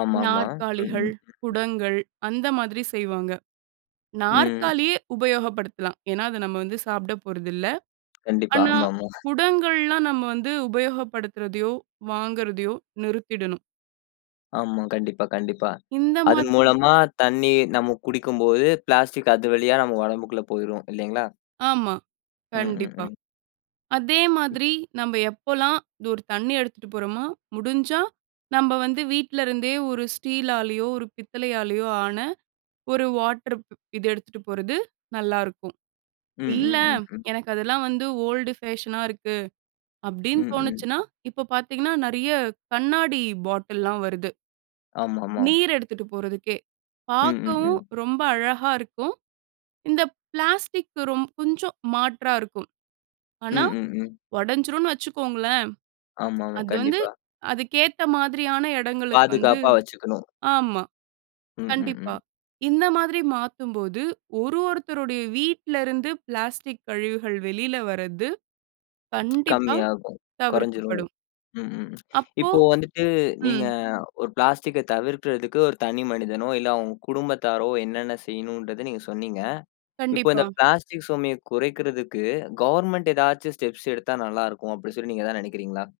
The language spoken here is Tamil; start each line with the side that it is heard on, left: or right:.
left: ஆமாமா.
right: நாற்காலிகள்,
left: ம்ஹ்ம்.
right: குடங்கள் அந்த மாதிரி செய்வாங்க.
left: ம்.
right: நாற்காலியே உபயோகப்படுத்தலாம். ஏன்னா அத நம்ம வந்து சாப்பிட போறதில்ல.
left: கண்டிப்பா.
right: ஆனா
left: ஆமா, ஆமா.
right: குடங்கள்லாம் நம்ம வந்து உபயோகப்படுத்துறதையோ வாங்குறதையோ நிறுத்திடணும்.
left: ஆமா. கண்டிப்பா, கண்டிப்பா.
right: இந்த
left: அதன்
right: மாதிரி
left: மூலமா தண்ணீர் நம்ம குடிக்கும்போது பிளாஸ்டிக் அது வழியா நம்ம உடம்புக்குள்ள போய்ரும் இல்லைங்களா.
right: ஆமா. கண்டிப்பா.
left: ம்ம்ம்.
right: அதே மாதிரி நம்ம எப்போலாம் இது ஒரு தண்ணி எடுத்துட்டு போறோமா, முடிஞ்சா நம்ம வந்து வீட்ல இருந்தே ஒரு ஸ்டீலாலேயோ, ஒரு பித்தளையாலேயோ ஆன ஒரு வாட்டர் ப் இது எடுத்துட்டு போறது நல்லாருக்கும். இல்ல
left: ம்ம்ம்.
right: எனக்கு அதெல்லாம் வந்து ஓல்டு ஃபேஷனா இருக்கு. அப்படின்னு
left: ம்ம்.
right: தோணுச்சுனா, இப்போ பாத்தீங்கன்னா நெறைய கண்ணாடி பாட்டில்லாம் வருது.
left: ஆமாமா.
right: நீர் எடுத்துட்டு போறதுக்கே பார்க்கவும்
left: ம்ம்ம்.
right: ரொம்ப அழகா இருக்கும். இந்த பிளாஸ்டிக் ரொம் கொஞ்சம் மாற்றா இருக்கும். ஆனா
left: ம்ம்ம்.
right: உடைஞ்சுரும்ன்னு வச்சுக்கோங்களேன்.
left: ஆமாங்க.
right: அது வந்து
left: கண்டிப்பா.
right: அதுக்கேத்த மாதிரியான இடங்களுக்கு வந்து
left: பாதுகாப்பா வச்சுக்கணும்.
right: ஆமா. கண்டிப்பா
left: ம்ம்ம்.
right: இந்த மாதிரி மாத்தும்போது ஒரு ஒருத்தருடைய வீட்லருந்து பிளாஸ்டிக் கழிவுகள் வெளில வரது கண்டிப்பா
left: கம்மியாகும். கொறைஞ்சுரும்.
right: தவிர்க்கப்படும்.
left: ம்.
right: அப்போ
left: இப்போ வந்துட்டு
right: ம்.
left: நீங்க ஒரு பிளாஸ்டிக்க தவிர்கறத்துக்கு ஒரு தனி மனிதனோ இல்ல குடும்பத்தாரோ என்னென்ன செய்யணும்றத நீங்க சொன்னீங்க. இப்போ இந்த
right: கண்டிப்பா.
left: பிளாஸ்டிக் சுமையை குறைக்கறதுக்கு கவர்ன்மென்ட் ஏதாவது ஸ்டெப்ஸ் எடுத்தா நல்லா இருக்கும் அப்படின்னு சொல்லி நீங்க எதாவது நனைக்கிறீங்களா?